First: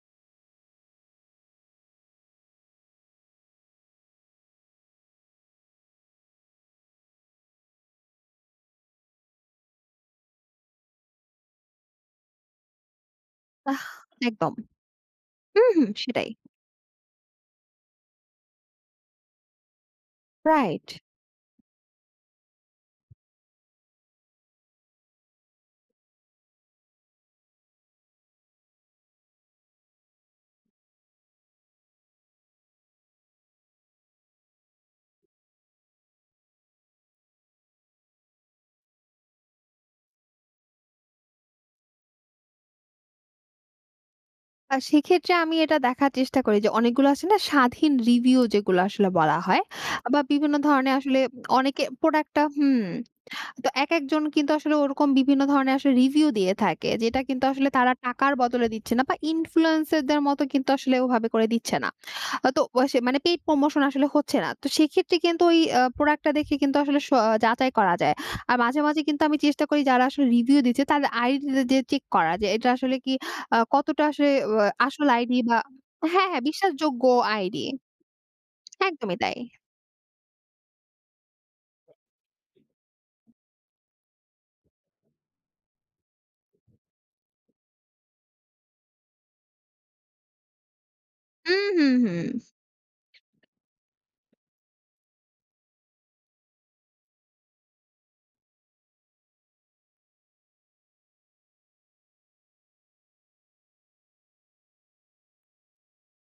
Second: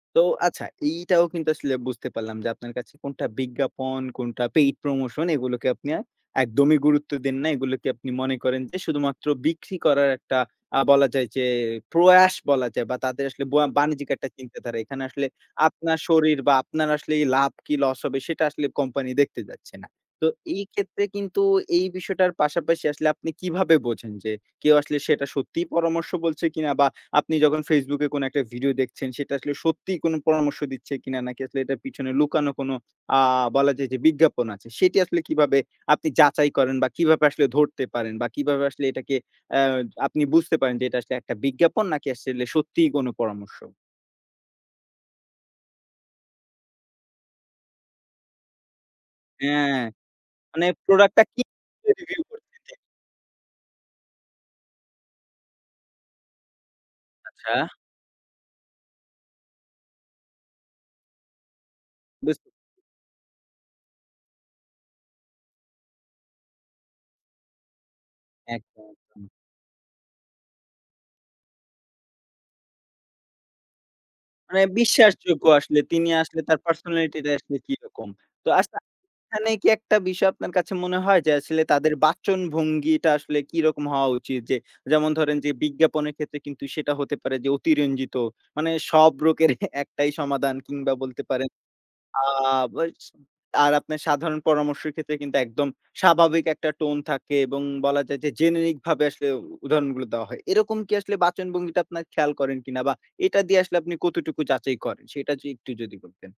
তো আচ্ছা। এইটাও কিন্তু আসলে বুঝতে পারলাম যে আপনার কাছে কোনটা বিজ্ঞাপন, কোনটা পেইড প্রমোশন এগুলোকে আপনি আ একদমই গুরুত্ব দেন না। এগুলোকে আপনি মনে করেন যে শুধুমাত্র বিক্রি করার একটা আ বলা যায় যে প্রয়াস বলা যায় বা তাদের আসলে বয়া আহ বাণিজ্যিক একটা একদম। চিন্তা ধারা। এখানে আসলে হু, হু আপনার সেটাই। শরীর বা আপনার আসলে লাভ কি লস হবে সেটা আসলে কোম্পানি দেখতে যাচ্ছে না। তো এই রাইট। ক্ষেত্রে কিন্তু এই বিষয়টার পাশাপাশি আসলে আপনি কিভাবে বোঝেন যে কেউ আসলে সেটা সত্যিই পরামর্শ বলছে কিনা বা আপনি যখন Facebook এ কোনো একটা ভিডিও দেখছেন সেটা আসলে সত্যিই কোনো পরামর্শ দিচ্ছে কিনা নাকি আসলে এটার পিছনে লুকানো কোনো অ্যা বলা যায় যে বিজ্ঞাপন আছে। সেটি আসলে কিভাবে আপনি যাচাই করেন বা কিভাবে আসলে ধরতে পারেন বা কিভাবে আসলে এটাকে অ্যা আপনি বুঝতে পারেন যে এটা আসলে একটা বিজ্ঞাপন নাকি আসলে সত্যিই কোনো পরামর্শ? আ সেক্ষেত্রে আমি এটা দেখার চেষ্টা করি যে অনেকগুলো আছে না স্বাধীন রিভিউ যেগুলা আসলে বলা হয় হ্যাঁ, আ বা বিভিন্ন মানে ধরনের আসলে প্রোডাক্টটা কি? অনেকে প্রোডাক্টটা [unintelligible] হুম তো একেকজন কিন্তু আসলে ওরকম বিভিন্ন ধরণের আসলে রিভিউ দিয়ে থাকে যেটা কিন্তু আচ্ছা। আসলে তারা টাকার বদলে দিচ্ছে না বা ইনফ্লুয়েন্সারদের মতো কিন্তু আসলে ওভাবে করে দিচ্ছে না। বুঝ তো বাসে মানে পেইড প্রমোশন আসলে হচ্ছে না। তো সেক্ষেত্রে কিন্তু ওই আ প্রোডাক্টটা দেখে কিন্তু আসলে সও যাচাই করা যায়। আর মাঝে, মাঝে কিন্তু একদম। আমি চেষ্টা করি যারা আসলে রিভিউ দিচ্ছে তাদের আইডিটা দিয়ে চেক করা যে এটা আসলে কি আ কতটা আসলে ও মানে আসল আইডি বিশ্বাসযোগ্য বা আসলে। তিনি হ্যাঁ, আসলে হ্যাঁ তার বিশ্বাসযোগ্য পার্সোনালিটিটা আসলে আইডি। কিরকম। তো আচ্ছা একদমই তাই। এখানে কি একটা বিষয় আপনার কাছে মনে হয় যে আসলে তাদের বাচনভঙ্গিটা আসলে কিরকম হওয়া উচিত? যে যেমন ধরেন যে বিজ্ঞাপনের ক্ষেত্রে কিন্তু সেটা হতে পারে যে অতিরঞ্জিত। মানে সব রোগের একটাই সমাধান কিংবা বলতে পারেন। হু, হু, হু। আ বস আর আপনার সাধারণ পরামর্শের ক্ষেত্রে কিন্তু একদম স্বাভাবিক একটা টোন থাকে এবং বলা যায় যে জেনেরিক ভাবে আসলে উদাহরণগুলো দেওয়া হয়। এরকম কি আসলে বাচনভঙ্গিটা আপনার খেয়াল করেন কিনা? বা এটা দিয়ে আসলে আপনি কতটুকু যাচাই করেন? সেটা য একটু যদি বলতেন?